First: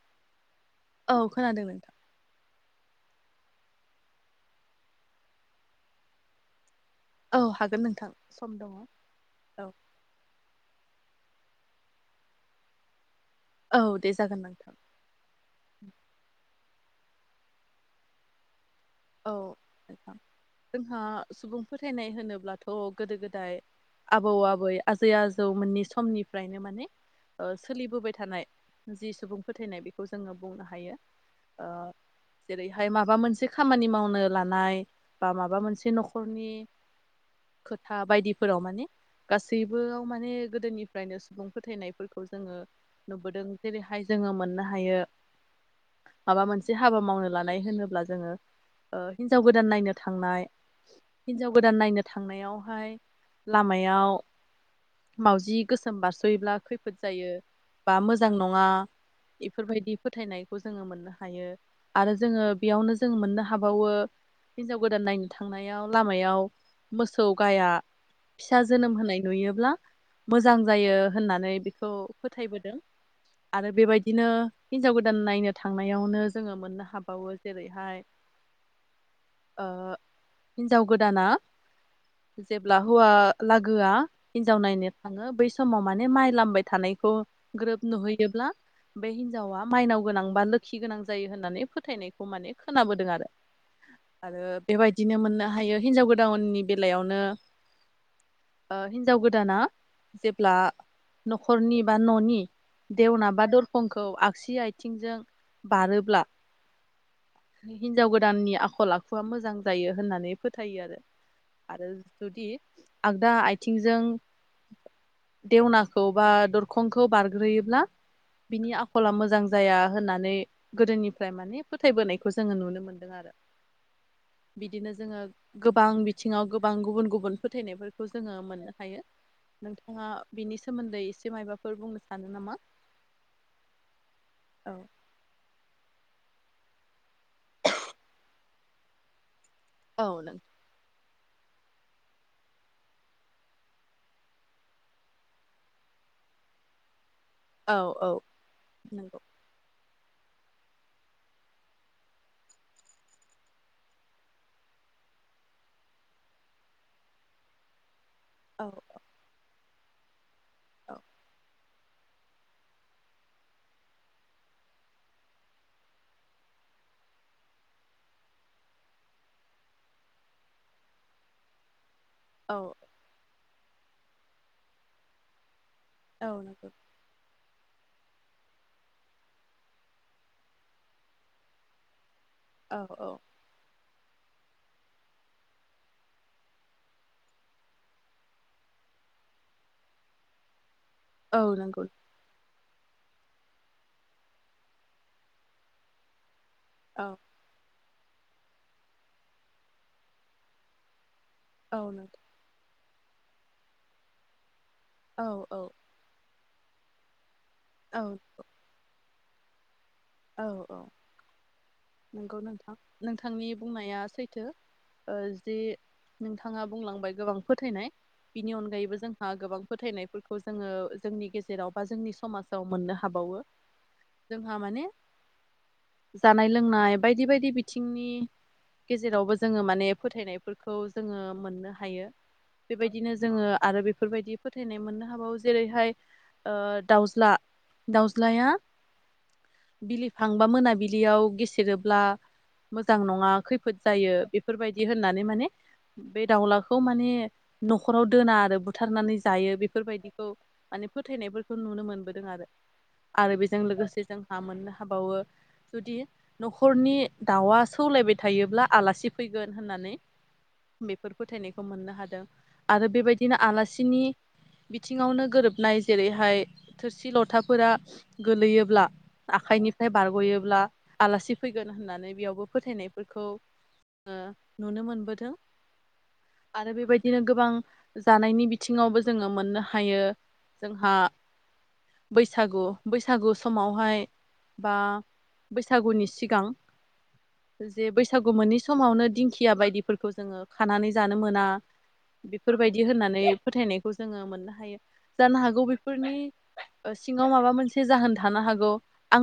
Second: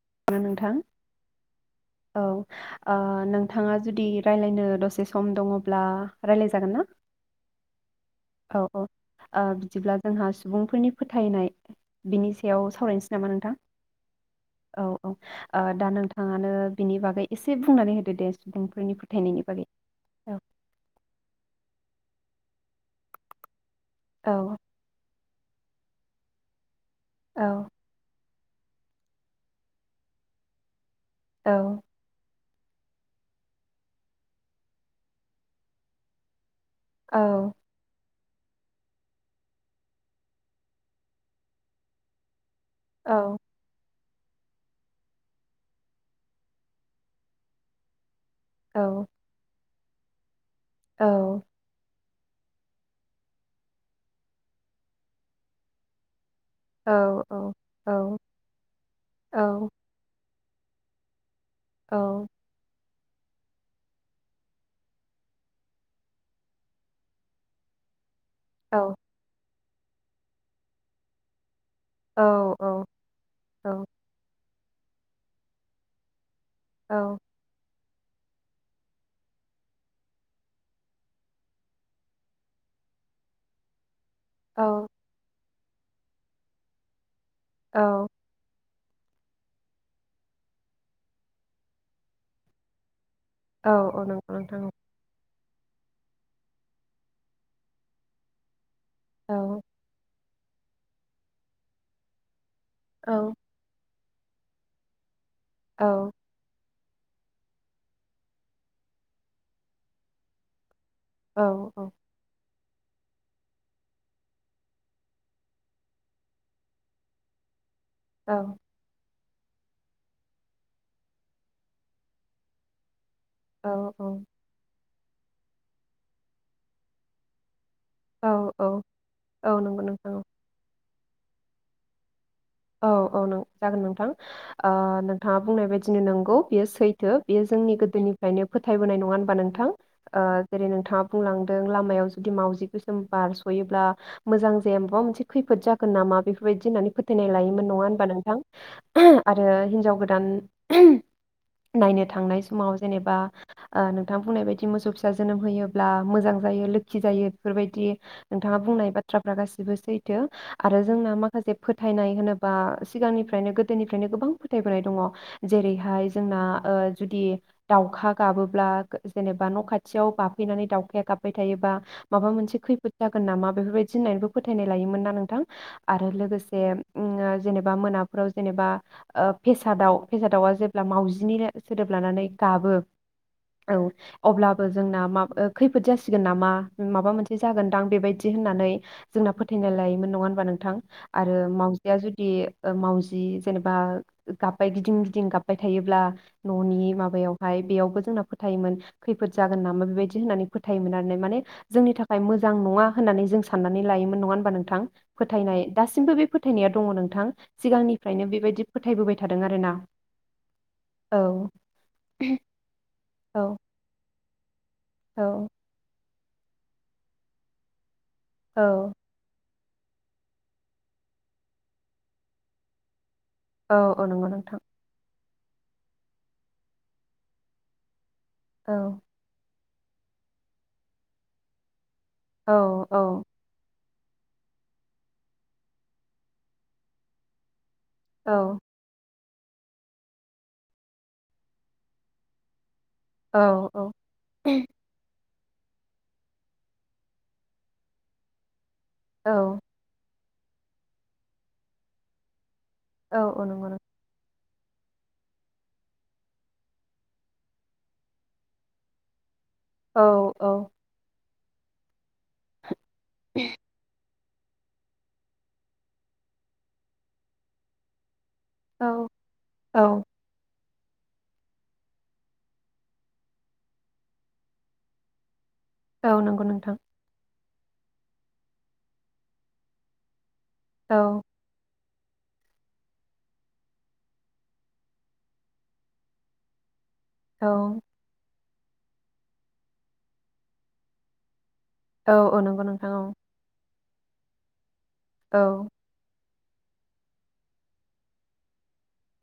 [unintelligible] औ खोनादों नोंथां। औ ओ नोंथाङा जुदि रायलायनो दसे सम दङब्ला रायलाय जागोन ना? औ हागोन नोंथां सम औ दङ औ ओ औ बिदिब्ला जोंहा सुबुंफोरनि फो फोथायनाय बिनि सायाव सावरायनोसै। नामा नोंथां औ दे जागोन नोंथां। औ औ ओ दा नोंथाङानो बिनि बागै एसे बुंनानै होदो दे सुबुं औ नोंथां जोंहा सुबुं फोथायनाय होनो ब्लाथ' गोदो गोदाय आबौ औ आबै आजै आ जौमोननि समनिफ्रायनो माने औ ओ सोलिबोबाय थानाय जि सुबुं फोथायनाय बेखौ जोङो बुंनो हायो। औ। ओ जेरैहाय माबा मोनसे खामानि मावनो लानाय बा माबा मोनसे न'खरनि औ खोथा बायदि फोराव माने गासैबोयाव माने गोदोनिफ्रायनो सुबुं फोथायनायफोरखौ जोङो औ नुबोदों जेरैहाय जोङो मोननो हायो माबा मोनसे हाबा मावनो लानाय होनोब्ला जोङो औ ओ हिन्जाव गोदान नायनो थांनाय औ हिनजाव गोदान नायनो थांनायावहाय लामायाव मावजि गोसोम बारस योब्ला औ खैफोद जायो बा औ मोजां नङा औ इफोरबायदि फोथायनाय खौ जोङो मोननो हायो। आरो औ जोङो बेयावनो जों मोननो हाबावो हिनजाव गोदान नायनो थांनायाव लामायाव मोसौ गाया फिसा औ जोनोम होनाय नुयोब्ला मोजां जायो होननानै बि खौ औ फोथायबोदों आरो बेबायदिनो हिनजाव गोदान नायनो थांनायावनो जोङो मोननो औ हाबावो जेरै ओमफ्राय ओ हिन्जाव गोदाना जेब्ला हौवा लागोआ हिनजाव औ नायनो थाङो बै स समाव माने माइ लामबाय थानायखौ ग्रोब औ नुहैदोब्ला बे हिनजावा माइनाव गोनां बा लोखि गोनां जायो होननानै फोथायनायखौ माने खोनाबोदों आरो औ नंगौ आरो नोंथां बेबायदिनो मोननो हायो हिनजाव गोदाननि बेलायावनो ओ हिनजाव गोदाना औ जेब्ला न'खरनि बा न'नि औ देउना बा दरखं खौ आगसि आथिंजों औ बारोब्ला हिनजाव गोदाननि आखल आखुआ मोजां जायो होननानै फोथायो आरो। औ औ आरो जुदि आगदा आथिंजों देवनाखौ बा दरखंखौ बारग्रोयोब्ला औ बिनि आखला मोजां मोजां जाया होननानै गोदोनिफ्राय मानि फोथायबोनायखौ जोङो नुनो मोनदों आरो। औ औ। बिदिनो जोङो गोबां बिथिङाव गोबां गुबुन गुबुन फोथायनायफोर खौ जोङो औ मोननो औ हायो औ नंगौ नोंथाङा नोंथां बिनि सोमोन्दै एसे मायबाफोर बुंनो सानो नामा औ औ नों जागोन नोंथां। औ ओनोंथाङा बुंनाय बायदिनो नंगौ। बेयो सैथो बेयो जोंनि गोदोनिफ्रायनो फोथायबाय नङा होनबा नों थां। औ ओ नों जेरै नोंथाङा बुंलांदों लामायाव जुदि मावजि गोसोम बारस'योब्ला मोजां जाया माबा मोनसे खैफोद जागोन नामा बेफोरबायदि होननानै फो थानाय लायोमोन नङा औ होनबा औ नोंथां। नंगौ आरो हिनजाव गो दान नायनो थांनाय समाव जेनेबा नोंथां बुंनाय बायदि मोसौ फिसा जोनोम होयोब्ला मोजां जायो लोखि जायो बेफोरबायदि नोंथाङा औ बुंनाय बाथ्राफ्रा गासि बो सैथो। आरो औ जोंना माखासे फोथायनाय होनोबा सिगांनिफ्रायनो गोदोनिफ्रायनो गोबां फोथायबोनाय दङ जेरैहाय जोंना ओ जुदि दाउखा गाबोब्ला जेनेबा न' खाथियाव बाफैनानै दाउखाया गाबबाय थायोबा माबा औ मोनसे खैफोद जागोन नामा बेफोरबायादि होननानैबो फोथायनाय लायोमोन ना नोंथां आरो औ लोगोस नंगौ से उम ओ जेनेबा मोनाफोराव जेनेबा ओ फेसा दाव फेसादावा जेब्ला मावजिनिनो सोदोब लानानै औ गाबो औ औ अब्लाबो जोंना माब खैफोद जासिगोन नामा माबा मोनसे जागोनदां बेबायदि होननानै जोंना फोथायनाय लायोमोन नङा होनबा नोंथां आरो औ नंगौ मावाउजिया जुदि मावजि जेनेबा गाब्बाय गिदिं गिदिं गाब्बाय थायोब्ला न'नि औ माबायावहाय बेयावबो जोंना फोथायोमोन खैफोद जागोन नामा बेबायदि होननानै फोथायोमोन आरोना माने औ जोंनि थाखाय नोंथां मोजां नङा होननानै जों साननानै लायोमोन नङा होनबा नों थां औ फोथायनाय औ बे फोथायनाया दङ नोंथां औ सिगांनिफ्रायनो बेबायदि फोथायबोबाय थादों आरो ना औ औ नोंगौ नोंथां नोंथांनि औ बुंनाया सैथ थो ओ औ जि नोंथाङा बुंलांबाय गोबां फोथायनाय बिनि औ अनगायैबो जोंहा गोबां फोथायनायफोरखौ जोङो जोंनि गेजेराव बा जोंनि समाजाव मोननो हा हाबावो औ औ नंगौ जोंहा नोंथां माने जानाय लोंनाय बायदि बायदि बिथिंनि औ गेजेरावबो जोङो मान बे फोथायनायफोरखौ जोङो मोननो हायो। औ औ बेबायदिनो जोङो आरो बे बेफोरबायदि फोथायनाय मोननो हाबावो जेरैहाय ओ दाउज्ला औ दाउज्लाया बिलिफां बा मोनाबिलियाव गेसेरोब्ला मोजां नङा औ खैफोद औ जायो बेफोरबायदि होननानै माने बे दाउलाखौ माने न'खराव दोना आरो बु बुथारनानै जायो औ बेफोरबायदि खौ माने फोथायनायफोरखौ नुनो मोनबोदों आरो औ आरो औ बेजों नंगौ नोंथां लोगोसे जों [unintelligible] हाबावो जुदि न'खरनि दाउआ सौलायबाय थायोब्ला आलासि फै गोन होननानै औ बेफोर फोथायनायखौ मोननो हादों। आरो बेबायदिनो आलासिनि बिथिङावनो गोरोबनाय जेरैहाय थोरसि लथाफोरा औ गोलैयोब्ला आखाइनि थाय औ बारग'योब्ला। आलासि फैगोन होननानै बेयावबो फोथायनायफोरखौ ओ नुनो मोनबोदो। औ नंगौ आरो नोंथां बेबायदिनो गोबां जानायनि बिथिङावबो जोङो मोननो हायो। जोंहा औ बैसागु बैसागु समावहाय बा बैसागुनि सिगां। औ जे बैसागु मोनि समावनो दिंखिया बायदिफोरखौ जोङो खानानै जानो मोना। औ औ नंगौ बेफोरबायदि नोंथां होननानै फोथायनाय खौ जोङो मोननो हायो। जानो हागौ औ बेफोरनि सिङाव माबा मोनसे जाहोन थानो हागौ।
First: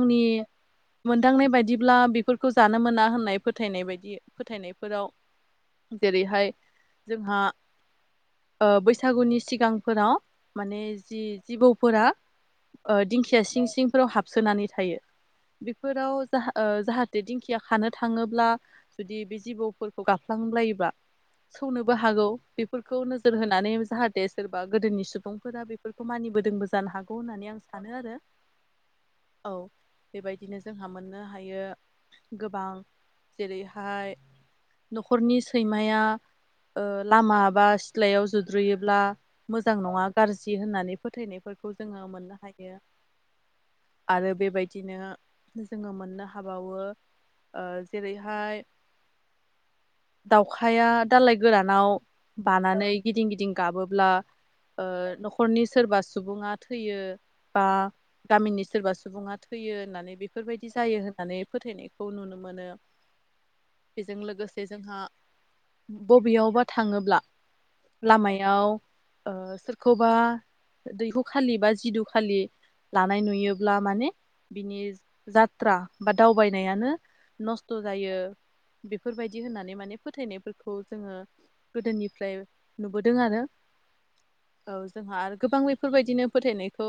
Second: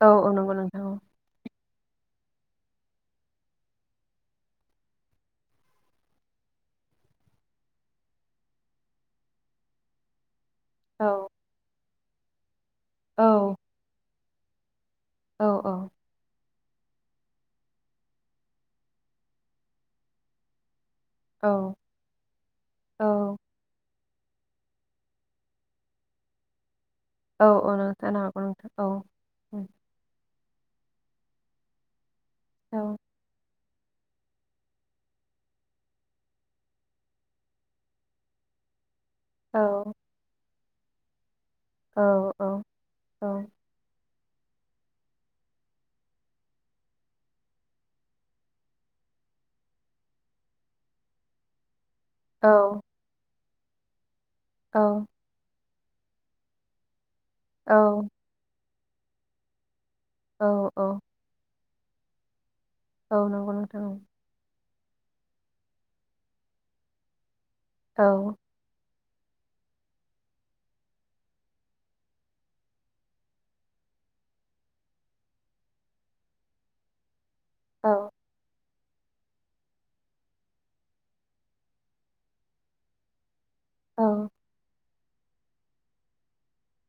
औ औ नंगौ नोंथां मोनदांनाय बायदि ब्ला बेफोरखौ जानो मोना होननाय फोथायनाय बायदि फोथायनायफोराव जेरैहाय जोंहा ओ बैसागुनि सिगांफोराव माने औ जि-जिबौफोरा ओह औ दिंखिया सिं सिंफोराव हाब सोनानै थायो। औ औ बिफोराव जाहा ओह जाहाथे दिंखिया खानो थाङोब्ला जुदि बे जिबौफोरखौ गाफ्लांब्लायोबा। औ सौनोबो हागौ बेफोरखौ नोजोर औ होनानै जाहा दे सोरबा गोदोनि सुबुंफोरा बेफोरखौ मानिबोदोंबो जा ओउ ओउ नोंथां [unintelligible] नो हागौ नोंथां ओउ। ओउ बे बायदिनो जोंहा मोननो हायो गोबां औ जेरैहा फाय नखरनि सैमाया ओह लामा बा सिलायाव जुद्रुयोब्ला। मोजां नङा औ औ गारजि दि होननानै फोथायनायफोर खौ औ जोङो मोननो औ औ हायो। आरो बेबायदिनो जोङो मोननो हाबावो ओह जेरैहाय दाउखाया दालाइ गोरानाव बानानै गिदिं गिदिं गाबोब्ला ओ नखरनि सोरबा सुबुङा थैयो बा गामिनि सोरबा सुबुङा थैयो होननानै औ बेफोर बायदि जायो होननानै फोथायनायखौ नुनो मोनो। औ नंगौ नोंथां औ बेजों लोगोसे जोंहा बबेयावबा थाङोब्ला औ लामायाव ओ सोरखौबा दैहुखालि बा जिदु खालि लानाय नुयो ब्ला माने बिनि जात्रा बा दावबायनायानो नस्थ औ जायो। बेफोर बायदि होननानै माने फोथायनायफोरखौ जोङो गोदोनिफ्राय नुबोदों आरो औ औ जोंहा आरो गोबां बेफोर बायदिनो फोथायनायखौ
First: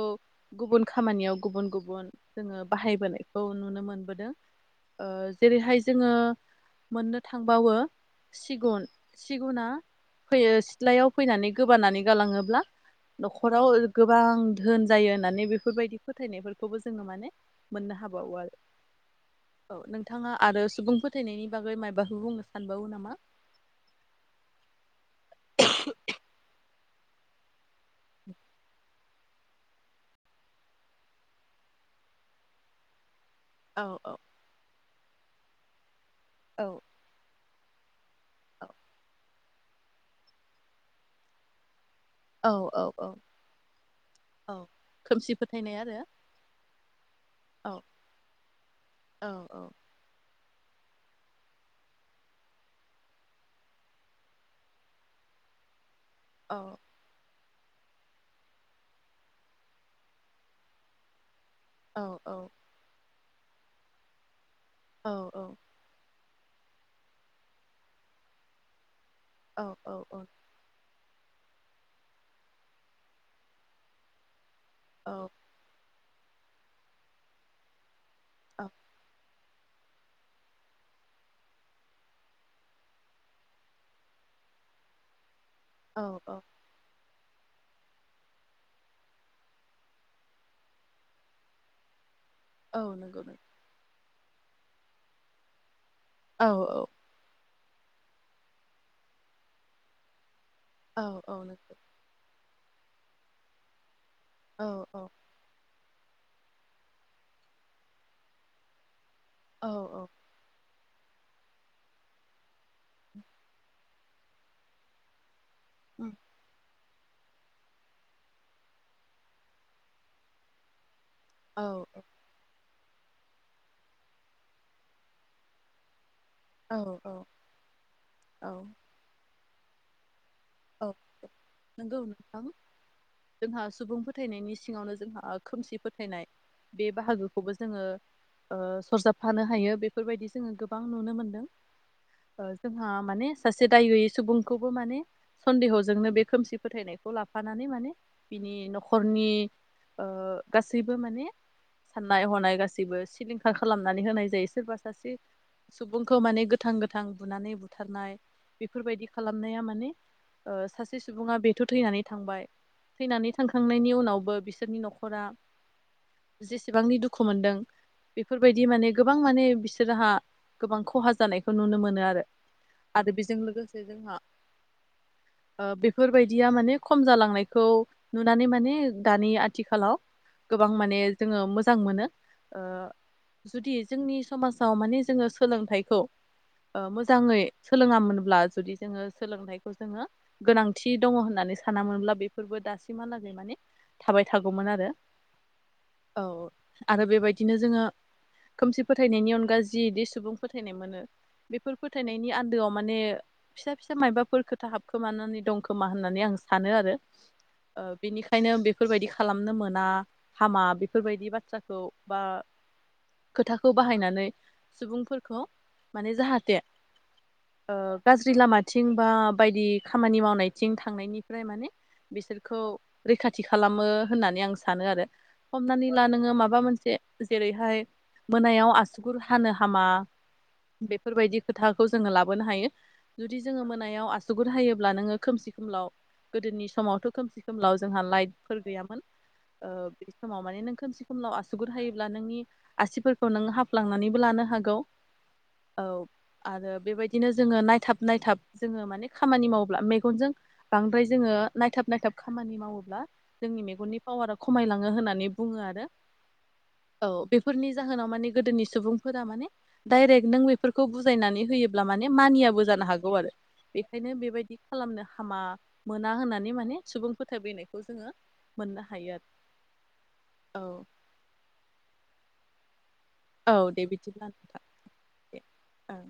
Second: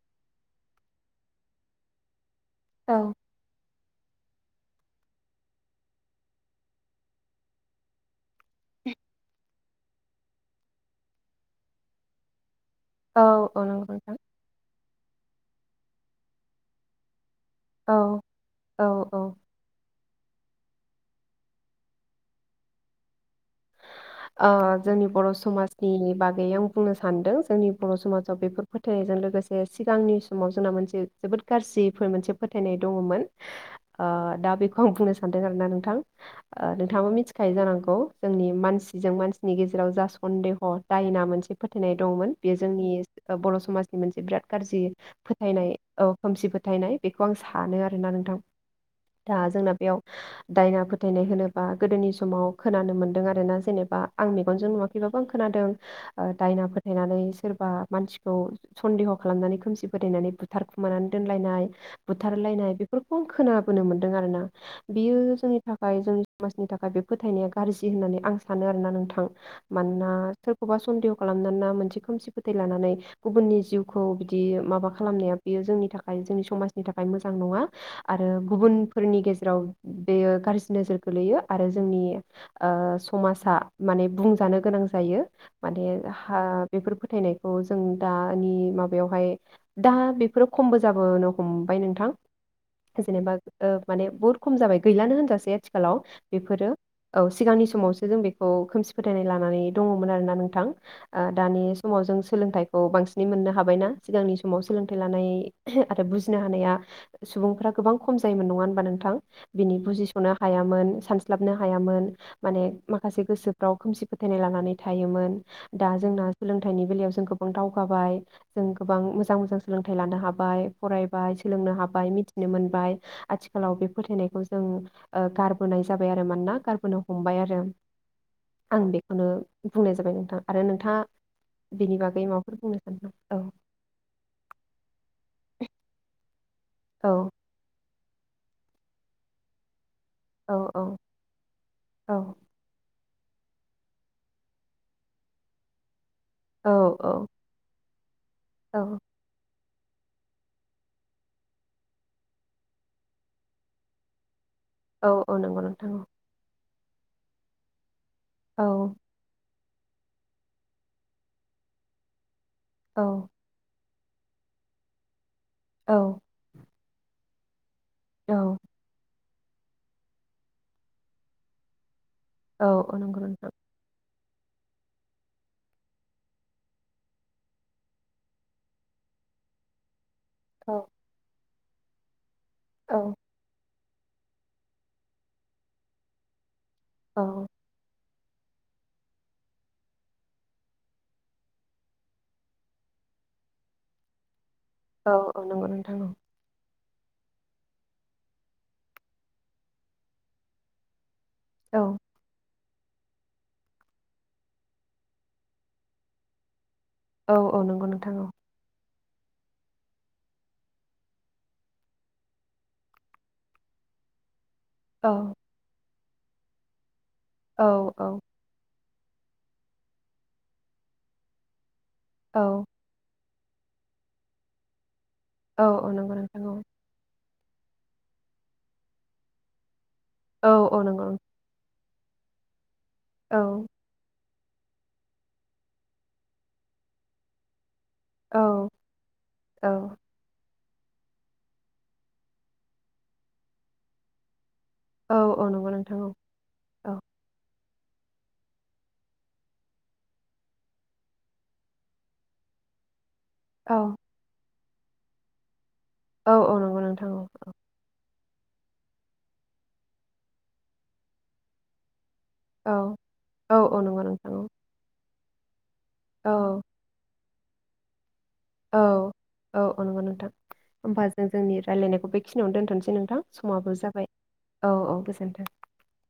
गुबुन खामानियाव गुबुन गुबुन जोङो बाहायबोनायखौ नुनो मो मोनबोदों जेरैहाय जोङो मोननो थांबावो सिगुन सिगुना फैयो सिथ्लायाव फैनानै गोबानानै गालाङोब्ला औ औ नखराव नंगौ नोंथां गोबां धोन जायो होननानै बेफोर बायदि फोथायनायफोरखौबो जोङो माने मोननो औ हाबावो आरो औ औ औ नों थाङा आरो सुबुं फोथायनायनि बागै मायबाफोर बुंनो सानबावो नामा? ओ जोंनि बर' समाजनि बागै आं बुंनो सानदों जोंनि बर' समाजाव बेफोर फोथायनायजों लो गोसे सिगांनि समाव जोंना मोनसे जोबोद गाज्रिफोर मोनसे फोथायनाय दङ'मोन। औ ओ औ दा बेखौ आं बुंनो सा सानदों आरो ना नोंथां। औ ओ नोंथाङाबो मिथि खायो जानांगौ। जोंनि मानसि मानसिनि गेजेराव जा सन्देह दायना मोनसे फो थायनाय दंमोन औ बे औ जोंनि औ बर' समाजनि मोनसे बिराद औ गारजि खोमसि फोथायनाय आरो ओ खोमसि फोथायनाय बेखौ आं औ सानो आरो ना नोंथां औ दा औ जोंना बेयाव दायना फोथायनाय होनोबा गोदोनि समाव खोनानो मोन्दों आरोना जेने बा आं मेगनजों नुवाखैबाबो आं खोनादों। ओ औ दायना फोथायनानै सोर बा मानसिखौ सन्देह' खालामनानै खोमसि फोथायनानै बुथारखुमानानै दोनलायनाय। औ औ बुथारलायनाय बेफोर गोबां खोनाबोनो मोन्दों आरो ना। औ बेयो औ जोंनि थाखाय जों समाजनि थाखाय बे फोथायनाया गाज्रि होननानै आं स सानो आरोना नोंथां औ औ मानोना सोरखौबा सन्देह' खालामनानै मोनसे खोमसि फोथाय लानानै गुबुननि जिउखौ बिदि माबा खालामनाया बेयो जोंनि था खाय जोंनि समाजनि थाखाय मोजां नङा। आरो गुबुनफोरनि गेजे जेराव बेयो गाज्रि नोजोर गोलैयो आरो जोंनि ओ स समाजा माने बुंजानो गोनां जायो। माने औ औ हा बेफोर फो थायनायखौ जों दानि माबायावहाय दा बेफोरो खमबो जाबोनो हमबाय नोंथां। औ नंगौ जेनेबा नंगौ ओ माने बहुत खम जाबाय गैलानो होनजासै आथि खालाव औ बेफोरो औ सिगांनि स समावसो जों बेखौ खोमसि फोथायनाय लानानै दङमोन आरोना नों थां औ ओ औ दानि नंगौ समाव जों सोलोंथाइ औ बांसिनै मोननो हाबाय ना। सिगांनि समाव औ सोलोंथाइ औ लानाय आरो बुजिनो हानाया सुबुंफ्रा गोबां खम जायोमोन नङा होनबा नोंथां। औ बिनि बुजिसनो हायामोन। सानस्लाबनो हायामोन माने माखासे गोसोफ्राव खोमसि फोथायनाय लानानै थायोमोन। दा औ जोंना सोलोंथाइनि बेलायाव जों गोबां दावगाबाय जों गोबां मोजां मोजां सोलोंथाइ लानो हाबाय फराय बाय औ सोलोंनो हाबाय मिथिनो मोनबाय। आथिखालाव बे फोथायनायखौ जों ओ गारबोनाय जा बाय आरो मोनना गारबोनो औ औ हमबाय आरो। औ आं बेखौनो ओ बुंनाय जाबाय नोंथाङा। आरो औ बेनि नंगौ बागै नोंथां माबाफोर बुंनो सानदों औ जोंहा सुबुं फोथायनायनि सिङावनो जोंहा खोमसि फोथायनाय बे औ बाहागोखौबो जोङो ओ सरजाबफानो हायो बे फोरबायदि जोङो औ गोबां नुनो मोनदों औ जोंहा माने सासे दाय गैयै सुबुंखौबो माने सन्देहजोंनो बे खोमसि औ फोथायनायखौ लाफानानै माने बिनि औ नखरनि ओ गासैबो माने साननाय हनाय गासैबो सिलिंखार खालामनानै होनाय जायो सोरबा औ सासे औ नंगौ नोंथां सुबुंखौ माने गोथ गोथां गोथां बुनानै बुथारनाय औ बेफोरबायदि खालामनाया मान ने ओ सासे सुबुङा बेथ थैनानै थांबाय औ थैनानै थांखांनायनि उना नावबो बिसोरनि नखरा औ। बिसेबांनि दुखु मोनदों बेफोरबायदि माने गोब गोबां माने बिसोरहा गोबां खहा जानायखौ नुनो मोनो आरो औ औ आरो नंगौ बेजों नोंथां लोगोसे जोंहा ओ बेफोरबायदिया माने खम जालांनायखौ नुनानै माने दानि आथिखालाव गोबां औ माने जोङो मो मोजां मोनो। ओ औ जुदि जोंनि समाजाव माने जोङो सोलोंथाइखौ ओ औ मोजाङै सोलोङामोन ब्ला जुदि जोङो सोलोंथाइ जोङो गोनांथि दङ होननानै सानोनब्ला बेफोरबो दासिमहालागै माने थाबाय थागोन औ औ नंगौ नोंथां औ आरो बेबायदिनो जोङो खोमसि फोथायनायनि अनगा जिदि सुबुं फोथायनाय मोनो बेफोर औ फोथायनायनि आ गोआव माने फिसा फिसा मायबाफोरखौ खोथा हाबखोमानानै दंखोमा होननानै आं सानो आरो औ औ नंगौ ओ नोंथां औ बेनिखायनो बेफोरबायदि खालामनो मोना हामा बेफोरबायदि बाथ्राखौ बा खोथाखौ बाहायनानै औ सुबुंफोरखौ माने जाहाथे औ औ थिंबा बायदि खामानि मावनायथिं थांनायनिफ्राय माने बिसोरखौ औ रैखा थि खालामो होननानै आं सानो आरो औ औ हमनानै ला नंगौ नोङो नोंथां औ माबा मोनसे जेरैहाय मोनायाव आसुगुर हानो हामा औ औ नंगौ नोंथां बेफोरबायदि खोथा खौ जोङो लाबोनो हायो औ जुदि जोङो मोनायाव आस - गुर हायोब्ला नोङो खोमसि खोमलाव गोदोनि समावथ' खोमसि खोमलाव जोंहा औ लाइटफोर गैयामोन औ ओ बि समाव माने नों खोमसि खोमनाव आसुगुर हायोब्ला नोंनि आसिफोरखौ नों हाफ्लांनानैबो लानो हाग गौ औ औ नंगौ नोंथां औ आरो बेबायदिनो जोङो नाय थाब नायथाब जोङो माने खामानि मावोब्ला मेगनजों बांद्राय जोङो नायथाब नायथाब खामानि मावोब्ला जोंनि औ मेगननि पावारा खम खमायलाङो होननानै बुङो आरो औ औ नंगौ नोंथां औ। बेफोरनि जाहोनाव माने गोदोनि सुबुंफोरा माने डाइरेक्ट नों बेफोरखौ बुजायनानै होयोब्ला माने मानियाबो जानो औ हागौ आरो औ बे औ नंगौ ओंखायनो नोंथां औ बेबायदि खालामनो हामा मोना औ होननानै मानि सुबुंफोर थाबैनायखौ जोङो औ मोननो हायो आरो औ औ नंगौ नोंथां औ होमबा जों जोंनि रायलायनायखौ बेखिनियावनो दोन्थ'नोसै थां औ समाबो दे जाबाय बिदिब्ला नोंथां औ औ दे गोजोनथों। ओं